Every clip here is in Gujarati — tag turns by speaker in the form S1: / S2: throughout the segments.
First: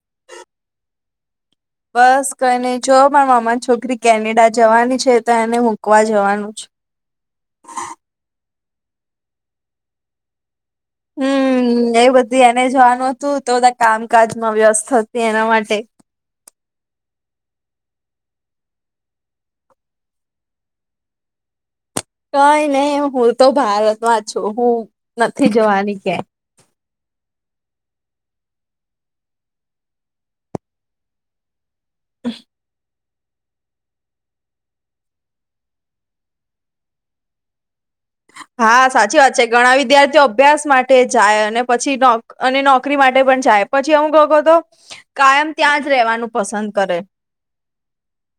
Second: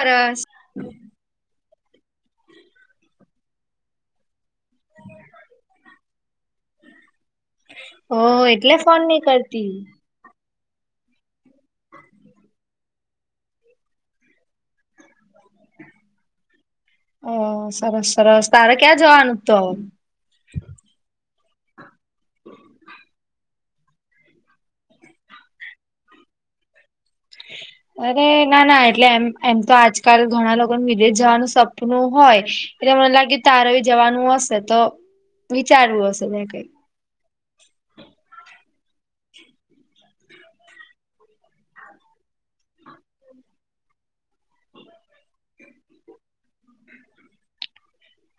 S1: સરસ.
S2: બસ કઈની જો મારા મામા ની છોકરી કેનેડા જવાની છે તો એને મૂકવા જવાનું છે.
S1: ઓ એટલે ફોન ની કરતી?
S2: હમ્મ એ બધી એને જવાનું હતું તો બધા કામકાજમાં વ્યસ્ત હતી એના માટે.
S1: ઓ સરસ સરસ તારે ક્યાં જવાનું તો?
S2: કઈ નહી હું તો ભારતમાં છું હું નથી જવાની કયાય.
S1: અરે ના ના એટલે એમ એમ તો આજકાલ ઘણા લોકોને વિદેશ જવાનું સપ પનું હોય, એટલે મને લાગ્યું કે તારે બી જવાનું હશે તો વિચારવું હશે મે કઈ?
S2: હા સાચી વાત છે, ઘણા વિદ્યાર્થીઓ અભ્યાસ માટે જાય અને પછી નો અને નોકરી માટે પણ જાય પછી અમુક લોકો તો કાયમ ત્યાં જ રહેવાનું પસંદ કરે.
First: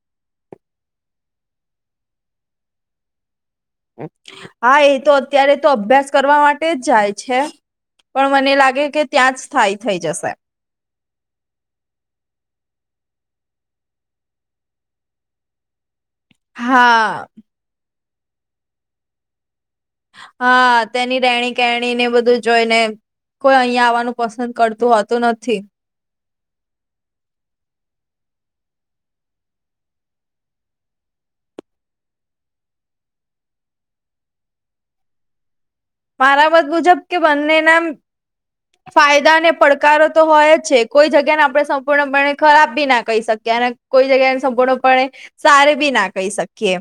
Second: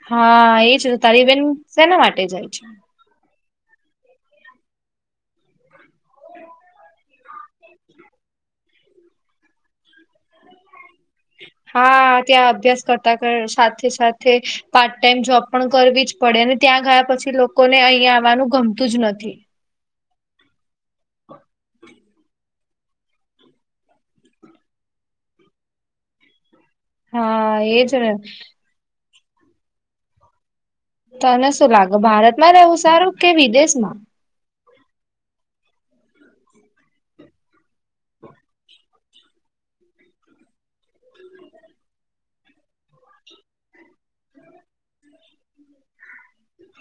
S1: હા એજ ને તારી બેન શેના માટે જાય છે?
S2: હા એ તો અત્યારે તો અભ્યાસ કરવા માટે જ જાય છે. પણ મને લાગે કે ત્યાં જ સ્થાયી થયી જશે.
S1: હા ત્યાં અભ્યાસ કરતા કર સાથે સાથે પાર્ટ ટાઈમ જોબ પણ કરવી જ પડે અને ત્યાં ગયા
S2: હા
S1: પછી લોકોને અહીંયા આવવાનું ગમતું જ નથી.
S2: હા તેની રહેણી કરણી ને બધું જોઈને કોઈ અહીં આવવાનું પસંદ કરતું હોતું નથી.
S1: હા એ જ ને. તને શું લાગે ભારતમાં રહેવું સારું કે વિદેશમાં?
S2: મારા મત મુજબ કે બંને ના ફાયદા અને પડકારો તો હોય જ છે કોઈ જગ્યાને આપણે સંપૂર્ણપણે ખરાબ બી ના કહી શકીએ અને કોઈ જગ્યાને સંપૂર્ણપણે સારી બી ના કહી શકીએ.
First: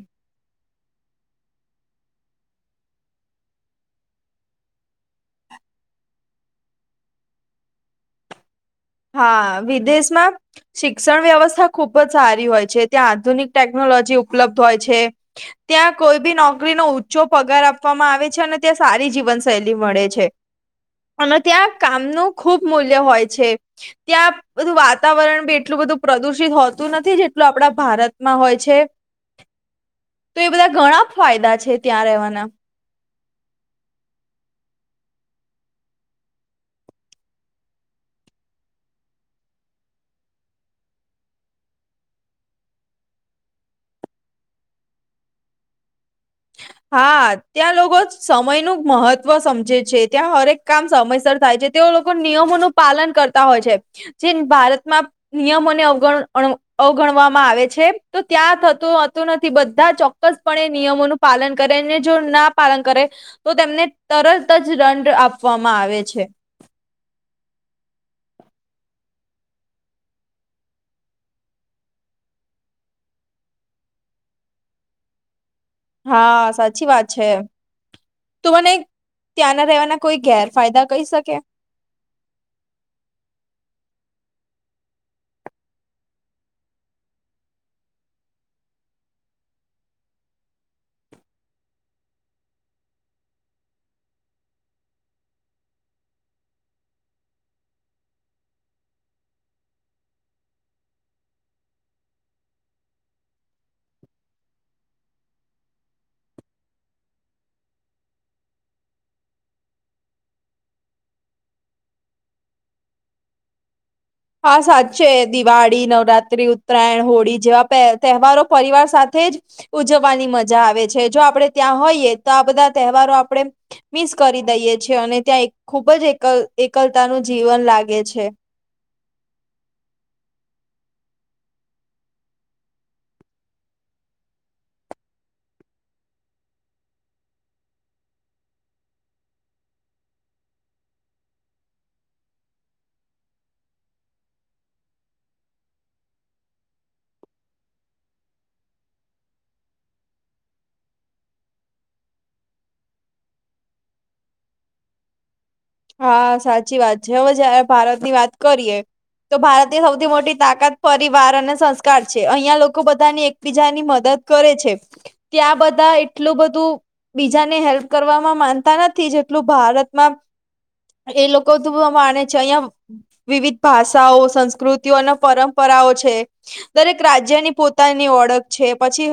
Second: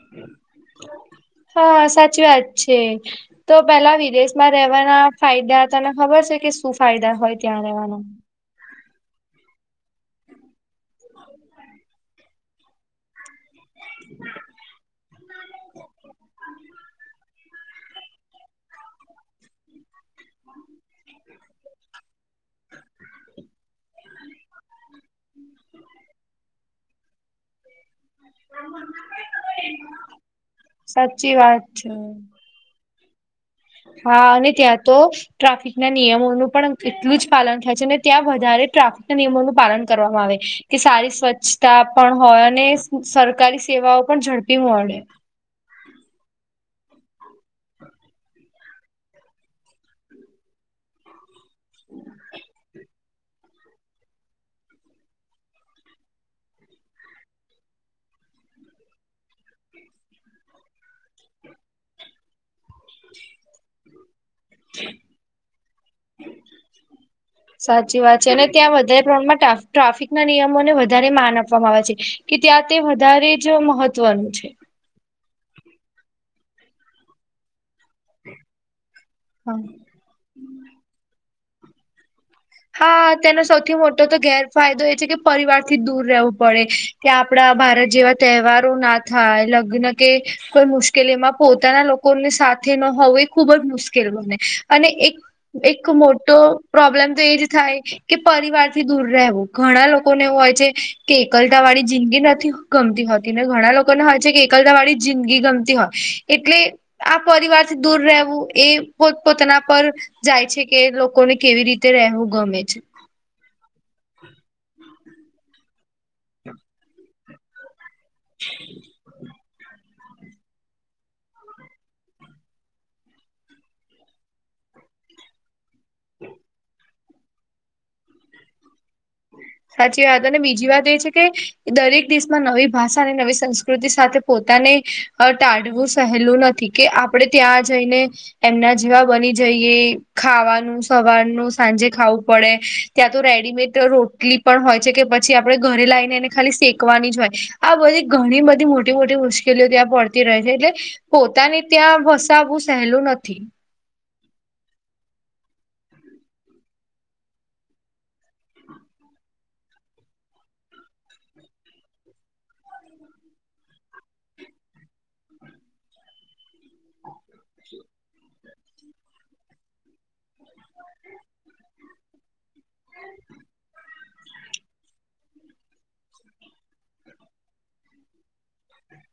S1: હા સાચી વાત છે. તો પેલા વિદેશમાં રહેવાના ફાયદા હતા તને ખબર છે કે શું ફાયદા હોય ત્યાં રહેવાના?
S2: હા, વિદેશમાં શિક્ષણ વ્યવસ્થા ખુબ જ સારી હોય છે ત્યાં આધુનિક ટેકનોલોજી ઉપલબ્ધ હોય છે. ત્યાં કોઈ બી નોકરીનો ઊંચો પગાર આપવામાં આવે છે અને ત્યાં સારી જીવનશૈલી મળે છે. છે અને ત્યાં કામનું ખુબ મૂલ્ય હોય છે. ત્યાં બધું વાતાવરણ બી એટલું બધું પ્રદુષિત હોતું નથી જેટલું આપણા ભારત માં હોય છે. તો એ બધા ઘણા
S1: સાચી
S2: ફાયદા
S1: વાત
S2: છે ત્યાં રહેવાના.
S1: હા અને ત્યાં તો ટ્રાફિક ના નિયમોનું પણ એટલું જ પાલન થાય છે અને ત્યાં વધારે ટ્રાફિક ના નિયમોનું પાલન કરવામાં આવે. કે સારી સ્વચ્છતા પણ હોય અને સરકારી સેવાઓ પણ ઝડપી મળે.
S2: હા ત્યાં લોકો સમય નું મહત્વ સમજે છે ત્યાં હરેક કામ સમયસર થાય છે તેઓ લોકો નિયમોનું પાલન કરતા હોય છે જે ભારતમાં નિયમોને અવગણ અવગણવામાં આવે છે તો ત્યાં થતું હોતું નથી બધા ચોક્કસપણે નિયમોનું પાલન કરેને જો ના પાલન કરે તો તેમને તરત જ દંડ આપવામાં આવે છે.
S1: [inaudible] સાચી વાત છે અને ત્યાં વધારે પ્રમાણમાં ટ્રા ટ્રાફિક ના નિયમોને વધારે માન આપવામાં આવે છે. કે ત્યાં તે વધારે જો મહત્વનું છે.
S2: હા સાચી વાત છે. તું મને
S1: હા.
S2: ત્યાંના રહેવાના કોઈ ગેરફાયદા કહી શકે?
S1: હા તેનો સૌથી મોટો તો ગેરફાયદો એ છે કે પરિવાર થી દૂર રહેવું પડે. કે આપડા ભારત જેવા તહેવારો ના થાય લગ્ન કે કોઈ મુશ્કેલીમાં પોતાના લોક લોકો ને સાથે ન હોવું એ ખૂબ જ મુશ્કેલ બને અને એક એક મોટો પ્રોબ્લેમ તો એ જ થાય કે પરિવાર થી દૂર રહેવું ઘણા લોકોને એવું હોય છે કે એકલતા વાળી જિંદગી નથી ગમતી હોતી ને ઘણા લોકોને હોય છે કે એકલતા વાળી જિંદગી ગમતી હોય એટલે આ પરિવારથી દૂર રહેવું એ પોત પોતાના પર જાય છે કે લોકોને કેવી રીતે રહેવું ગમે છે.
S2: હા સાચે દિવાળી, નવરાત્રી, ઉત્તરાયણ, હોળી જેવા પ તહેવારો પરિવાર સાથે જ ઉજવવાની મજા આવે છે. જો આપણે ત્યાં હોઈએ તો આ બધા તહેવારો આપણે મિસ કરી દઈએ છીએ અને ત્યાં એક ખુબ જ એક એકલતા નું જીવન લાગે છે.
S1: સાચી વાત અને બીજી વાત એ છે કે દરેક દેશમાં નવી ભાષા અને નવી સંસ્કૃતિ સાથે પોતાને ટાળવું સહેલું નથી. કે આપણેે ત્યાં જઈને એમના જેવા બની જઈએ ખાવાનું સવારનું સાંજે ખાવું પડે. ત્યાં તો રેડીમેડ રોટલી પણ હોય છે, કે પછી આપણેે ઘરે લાઈને એને ખાલી શેકવાની જ હોય. આ બધી ઘણી બધી મોટી મોટી મુશ્કેલી મુકેલીઓ ત્યાં પડતી રહે છે. એટલે પોતાની ત્યાં વસાવું સહેલું નથી.
S2: હા, સાચી વાત છે. હવે, જયારે ભારતની વાત કરીએ. તો ભારતની મોટી તાકાત અને સંસ્કાર છે. અહિયાં લોકો બધાની બીજાની મદદ કરે છે, ત્યાં બધા એટલું બધું બીજાને હેલ્પ કરવામાં માનતા નથી, જેટલું ભારતમાં એ માને છે. અહિયાં વિવિધ સા સંસ્કૃતિઓ અને પરંપરાઓ છે. દરેક રાજ્યની પોતાની ઓળખ છે. પછી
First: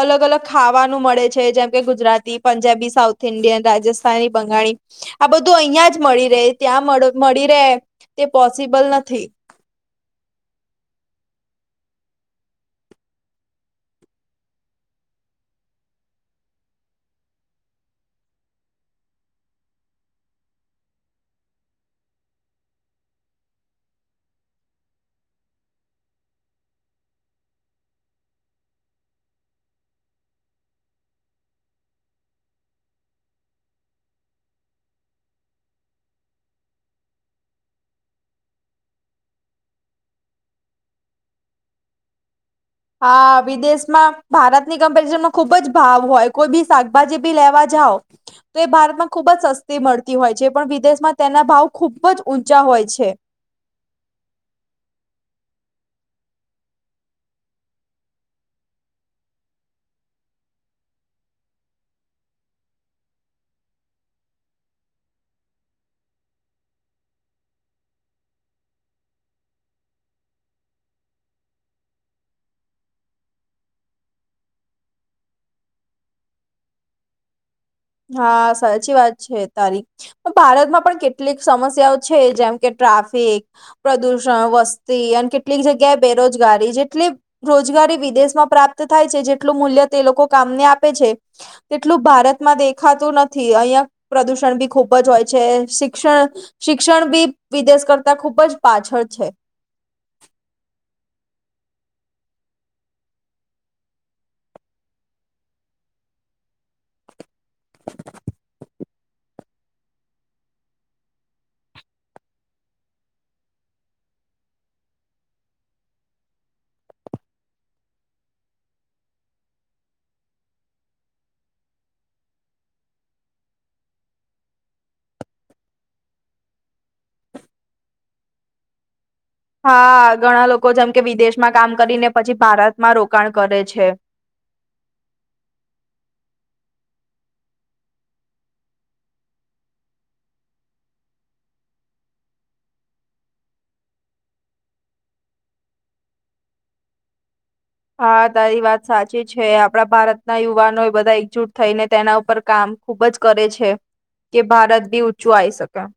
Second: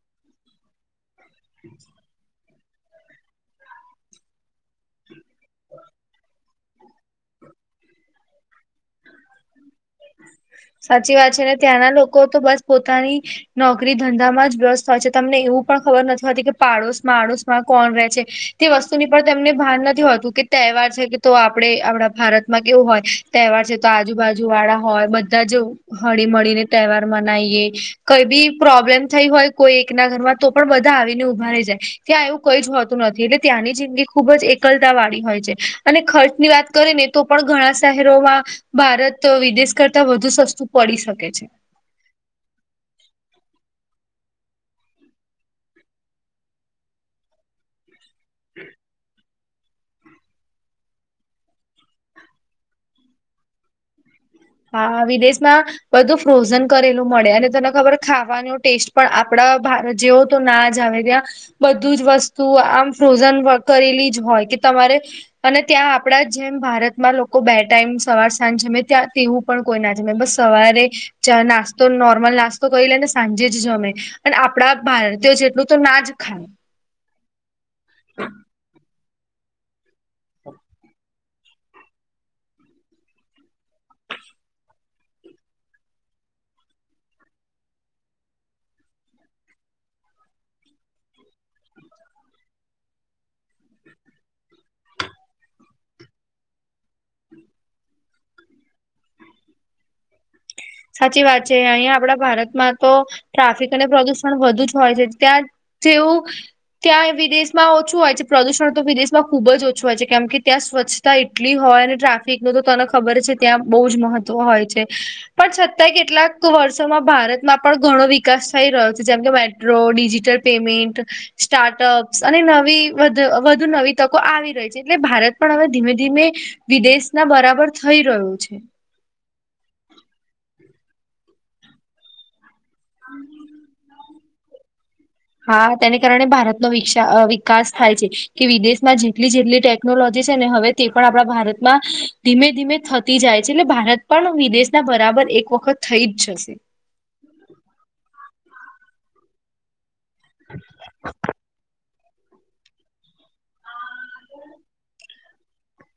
S2: અલગ અલગ ખાવાનું મળે. જેમ કે ગુજરાતી, પંજાબી, સાઉથ ઇન્ડિયન, રાજસ્થાની, બંગાળી આ બધું ધું અહિયાં જ મળી રહે, ત્યાં મળી રહે. તે પોસિબલ નથી.
S1: સાચી વાત છે. ને, ત્યાંના લોકો તો બસ પોતાની નોકરી ધંધામાં જ વ્યસ્ત હોય છે. તમને એવું પણ ખબર નથી હોતી કે પાડોશ આડોશમાં કોણ રહે છે. તે વસ્તુની પણ તેમને ભાન નથી હોતું કે તહેવાર છે, કે તો આપણે, આપણા ભારતમાં કેવું હોય. તહેવાર છે, તો આજુબાજુ વાળા હોય. બધા જ હળીમળીને તહેવાર મનાવીએ. કઈ બી પ્રોબ્લેમ થઈ હોય, કોઈ એકના ઘરમાં તો પણ બધા આવીને ઊભા રહી જાય. ત્યાં એવું કઈ જ હોતું નથી. એટલે ત્યાંની જિંદગી ખુબ જ એકલતા વાળી હોય છે અને ખર્ચની વાત કરીેને તો પણ ઘણા શહેરોમાં ભારત, વિદેશ કરતા વધુ સસ્તું પડી શકે છે.
S2: હા, વિદેશમાં ભારતની કમ્પેરિઝનમાં ખુબ જ ભાવ હોય. કોઈ બી શાકભાજી બી લેવા જાવ તો એ ભારતમાં ખુબ જસ્ત મળતી હોય છે, પણ વિદેશમાં તેના ભાવ ખુબ જ ઊંચા હોય છે.
S1: હા, વિદેશમાં બધું ફ્રોઝન કરેલું મળે અને તને ખબર ખાવાનો ટેસ્ટ પણ આપણા જેવ તો ના જ આવે, ત્યાં બધું જ વસ્તુ આમ ફ્રોઝન કરેલી જ હોય કે તમારે અને ત્યાં જેમ ભારતમાં લોકો ટાઈમ સવાર સાંજ જમે. ત્યાં તેવું પણ કોઈ ના જમે. બસ સવારે નાસ્તો નોર્મલ નાસ્તો કરી લે ને, સાંજે જ જમે. અને આપણા ભારતીયો જેટલું તો ના જ ખાય.
S2: હા, સાચી વાત છે. તારી પણ ભારતમાં પણ કેટલી કેટલીક સમસ્યાઓ છે. જેમ કે ટ્રાફિક પ્રદૂષણ વસ્તી અને કેટલીક જગ્યાએ બેરોજગારી જેટલી રોજગારી વિદેશમાં પ્રાપ્ત થાય છે, જેટલું મૂલ્ય તે લોકો કામને આપે છે. કેટલું ભારત- માં દેખાતું નથી. અહિયાં પ્રદુષણ બી ખુબ જ હોય છે. શિક્ષણ શિક્ષણ બી વિદેશ કરતા ખુબ જ પાછળ છે.
S1: સાચી વાત છે. અહીયાંયા આપણા ભારતમાં ટ્રાફિક અને પ્રદુષણ વધુ જ છે, ત્યાં જેવું, ત્યાં વિદેશમાં ઓછું હોય છે. પ્રદુષણ તો વિદેશ ખુબ જ ઓછો હોય છે. કેમ કે ત્યાં સ્વચ્છતા એટલી હોય અને ટ્રાફિકનો તો તને ખબર છે, ત્યાં બહુ જ મહત્વ તો હોય છે. પણ છતાંય કેટલાક વર્ષોમાં ભારતમાં પણ ઘણો વિકાસ થઈ રહ્યો છે. જેમ કે મે ડિજિટલ પેમેન્ટ સ્ટાર્ટઅપ્સ અને વધુ નવી તકો આવી રહી છે. એટલે ભારત પણ હવે ધીમે બરાબર થઈ રહ્યો છે.
S2: હા, ઘણા લોકો જેમ કે વિદેશમાં કામ કરીને, પછી ભારતમાં રોકાણ કરે છે.
S1: હા, તેને કારણે ભારતનો વિક વિકાસ થાય છે. કે વિદેશમાં જેટલી જેટલી ટેકનોલોજી છે ને, હવે તે પણ ભારતમાં ધીમે ધીમે થતી જાય છે. એટલે ભારત પણ વિદેશના એક વખત થઈ જ જશે.
S2: હા, તારી વાત સાચી છે. આપણા ભારતના યુવાનો બધા એકજુટ થઈને તેના ઉપર કામ ખુબ જ કરે છે, કે ભારત બી ઊંચું આવી શકે.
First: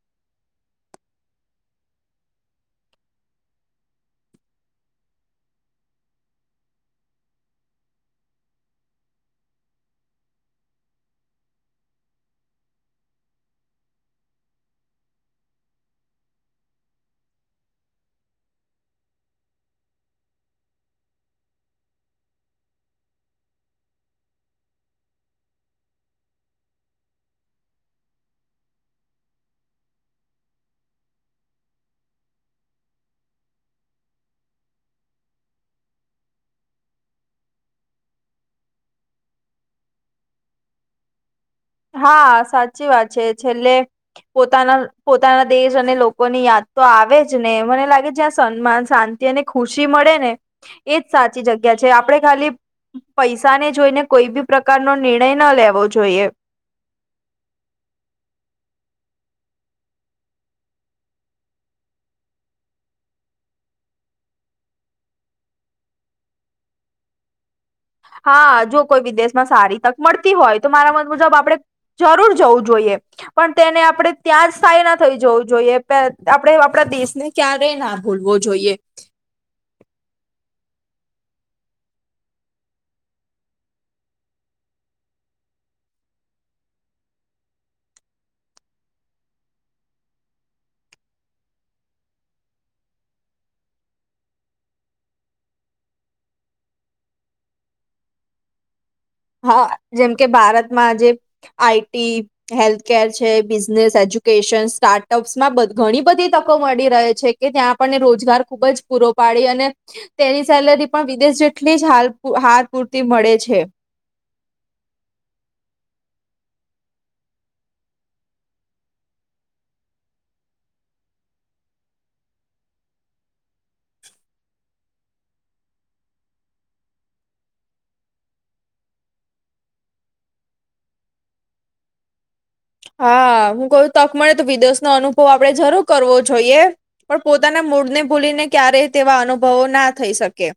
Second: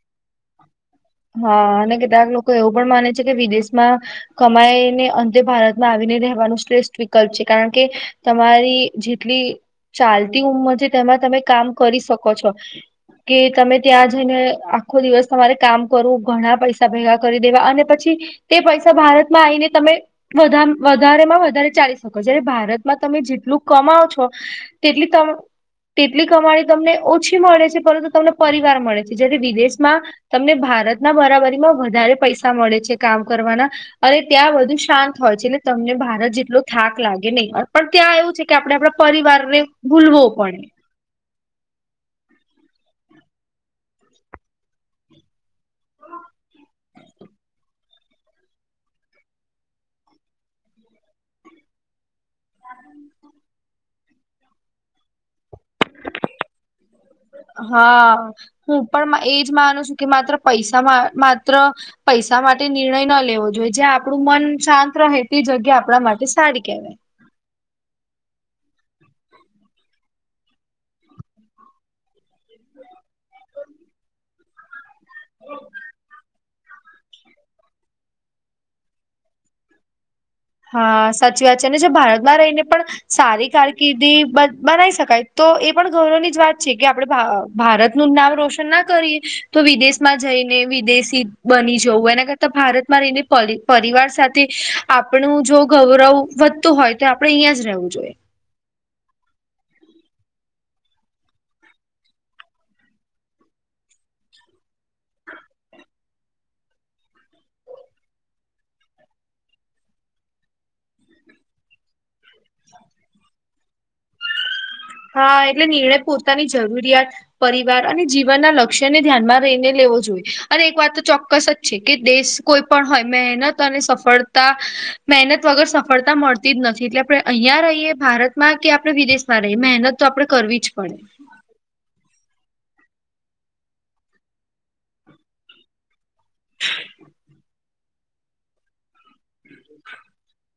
S1: હા અને કેટલાક લોકો એવું પણ માને છે કે વિદેશમાં કમાઈને અંતે ભારતમાં આવીને રહેવાનું શ્રેષ્ઠ વિકલ્પ છે કારણ કે તમારી જેટલી ચાલતી ઉંમર છે તેમાં તમે કામ કરી શકો છો. કે તમે ત્યાં જઈને આખો દિવસ તમારે કામ કરવું ઘણા પૈસા ભેગા કરી દેવા અને પછી તે પૈસા ભારતમાં આવીને તમે વધારેમાં વધારે ચાલી શકો જ્યારે ભારતમાં તમે જેટલું કમાવો છો તેટલી તમ તેટલી કમાણી તમને ઓછી મળે છે પરંતુ તમને પરિવાર મળે છે જ્યારે વિદેશમાં તમને ભારતના બરાબરીમાં વધારે પૈસા મળે છે કામ કરવાના અને ત્યાં બધુ શાંત હોય છે એટલે તમને ભારત જેટલો થાક લાગે નહીં પણ ત્યાં એવું છે. કે આપણે આપણા પરિવારને ભૂલવો પડે.
S2: હા સાચી વાત છે છેલ્લે પોતાના પોતાના દેશ અને લોકોની યાદ તો આવે જ ને મને લાગે જ્યાં સન્માન શાંત તેને ખુશી મળે ને એજ સાચી જગ્યા છે આપણે ખાલી પૈસાને જોઈને કોઈ બી પ્રકારનો નિર્ણય ન લેવો જોઈએ.
S1: હા હું પણ એજ માનું છું કે માત્ર પૈસા માત્ર પૈસા માટે નિર્ણય ન લેવો જોઈએ જ્યાં આપણું મન શાંત રહે તે જગ્યા આપણા માટે સારી કહેવાય.
S2: હા જો કોઈ વિદેશમાં સારી તક મળતી હોય તો મારા મત મુજબ આપડે જરૂર જવું જોઈએ પણ તેને આપડે ત્યાં જ સ્થાય ના થઈ જવું જોઈએ. [unintelligible] આપડે આપણા દેશને ક્યારે ના ભૂલવો જોઈએ.
S1: હા સાચી વાત છે અને જો ભારતમાં રહીને પણ સારી કારકિર્દી બ બનાવી શકાય તો એ પણ ગૌરવની જ વાત છે કે આપડે ભા ભારતનું જ નામ રોશન ના કરીએ તો વિદેશ માં જઈને વિદેશી બની જવું એના કર તો ભારતમાં રહીને પરી પરિવાર સાથે આપ આપણું જો ગૌરવ વધતું હોય તો આપડે અહિયાં જ રહેવું જોઈએ.
S2: હા જેમ કે ભારતમાં આજે આઈ ટી હેલ્થકેર છે બિઝનેસ, એજ્યુકેશન સ્ટાર્ટઅપ્સમાં ઘણી બધી તકો મળી રહે છે. કે ત્યાં આપણને રોજગાર ખુબ જ પૂરો પાડી અને તેની સેલરી પણ વિદેશ જેટલી જ હાલ હાર પૂરતી મળે છે.
S1: હા એટલે નિર્ણય પોતાની જરૂરિયાત પરિવાર અને જીવનના લક્ષ્યને ધ્યાનમાં રહીને લેવો જોઈએ અને એક વાત તો ચોક્કસ જ છે કે દેશ કોઈ પણ હોય મહેનત અને સફળતા મહેનત વગર સફળતા મળ તી જ નથી એટલે આપણે અહિયાં રહીએ ભારતમાં કે આપણે વિદેશમાં રહીએ મહેનત તો આપણે કરવી જ પડે.
S2: હા હું કોઈ તક મળે તો વિદેશ નો અનુભવ આપડે જરૂર કરવો જોઈએ. પણ પોતાના મૂળને ભૂલીને ક્યારેય તેવા અનુભવો ના થઈ શકે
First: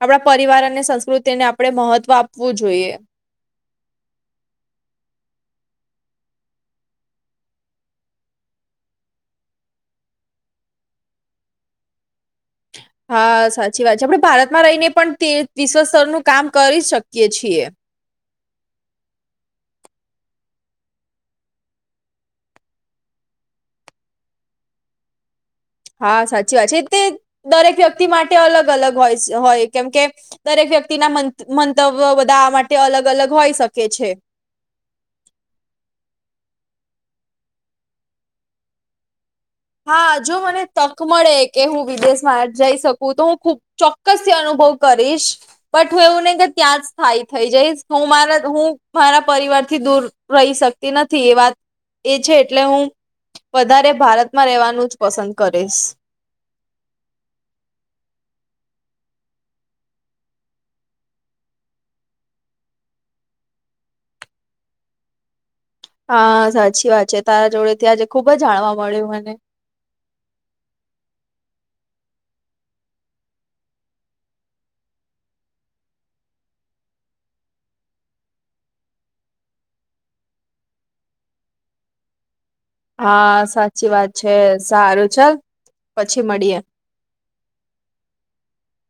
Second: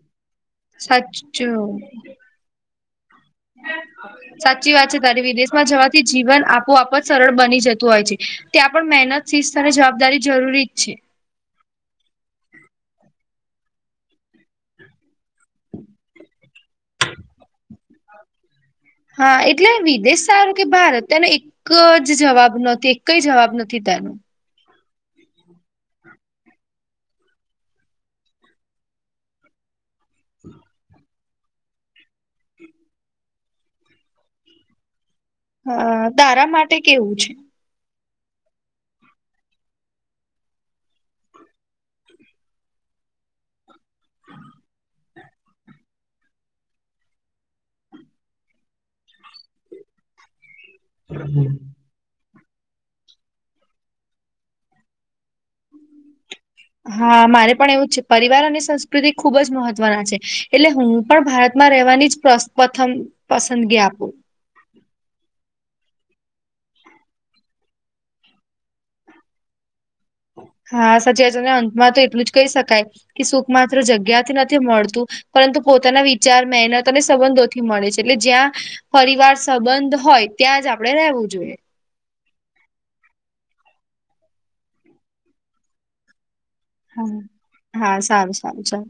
S2: આપણા પરિવાર અને સંસ્કૃતિને
S1: સાચું
S2: આપણેે મહત્વ આપવું જોઈએ.
S1: [inaudible] [inaudible] સાચી વાત છે તારી વિદેશમાં જવાથી જીવન આપોઆપ જ સરળ બની જતું હોય છે. ત્યાં પણ મહેનત શિસ્ત અને જવાબદારી જરૂરી જ છે.
S2: હા સાચી વાત છે આપડે ભારતમાં રહીને પણ તે વિશ્વ સ્તરનું કામ કરી શકીએ છીએ.
S1: હા એટલે વિદેશ સારું કે ભારત તેને એ ક જ જવાબ નથી એકઈ જવાબ નથી તારો.
S2: હા સાચી વાત છે તે દરેક વ્યક્તિ માટે અલગ અલગ હોય સ હોય કેમ કે દરેક વ્યક્તિના મંત મંતવ્ય બધા માટે અલગ અલગ હોઈ શકે છે.
S1: હા તારા માટે કેવું છે.
S2: હા જો મને તક મળે કે હું વિદેશમાં જઈ શકું તો હું ખુબ ચોક્કસથી અનુભવ કરીશ. બટ હું એવું નહી કે ત્યાં જ સ્થાયી થઈ જઈશ હું મારા હું મારા પરિવાર થી દૂર- રહી શકતી નથી એ વાત એ છે એટલે હું વધારે ભારત- માં રેવાનુંજ પસંદ કરીશ.
S1: હા મારે પણ એવું જ છે પરિવાર અને સંસ્કૃતિ ખુબ જ મહત્વના છે એટલે હું પણ ભારતમાં રહેવાનીજ- [unintelligible] પ્રથમ પસંદગી આપું.
S2: હા સાચી વાત છે તારા જોડેથી આજે ખુબજ જાણવા મળ્યું મને.
S1: હા સાચી વાત છે ને અંતમાં તો એટલું જ કહી શકાય કે સુખ માત્ર જગ્યા થી નથી મળતું- પરંતુ પોતાના વિચાર મહેનત અને સંબંધોથી મળે છે એટલે જ્યાં- પરિવાર સંબંધ હોય ત્યાંજ આપડે રહેવું જોઈએ.
S2: હા સાચી વાત છે સારું ચલ પછી મળીએે.
S1: હા સારું સારું ચલ.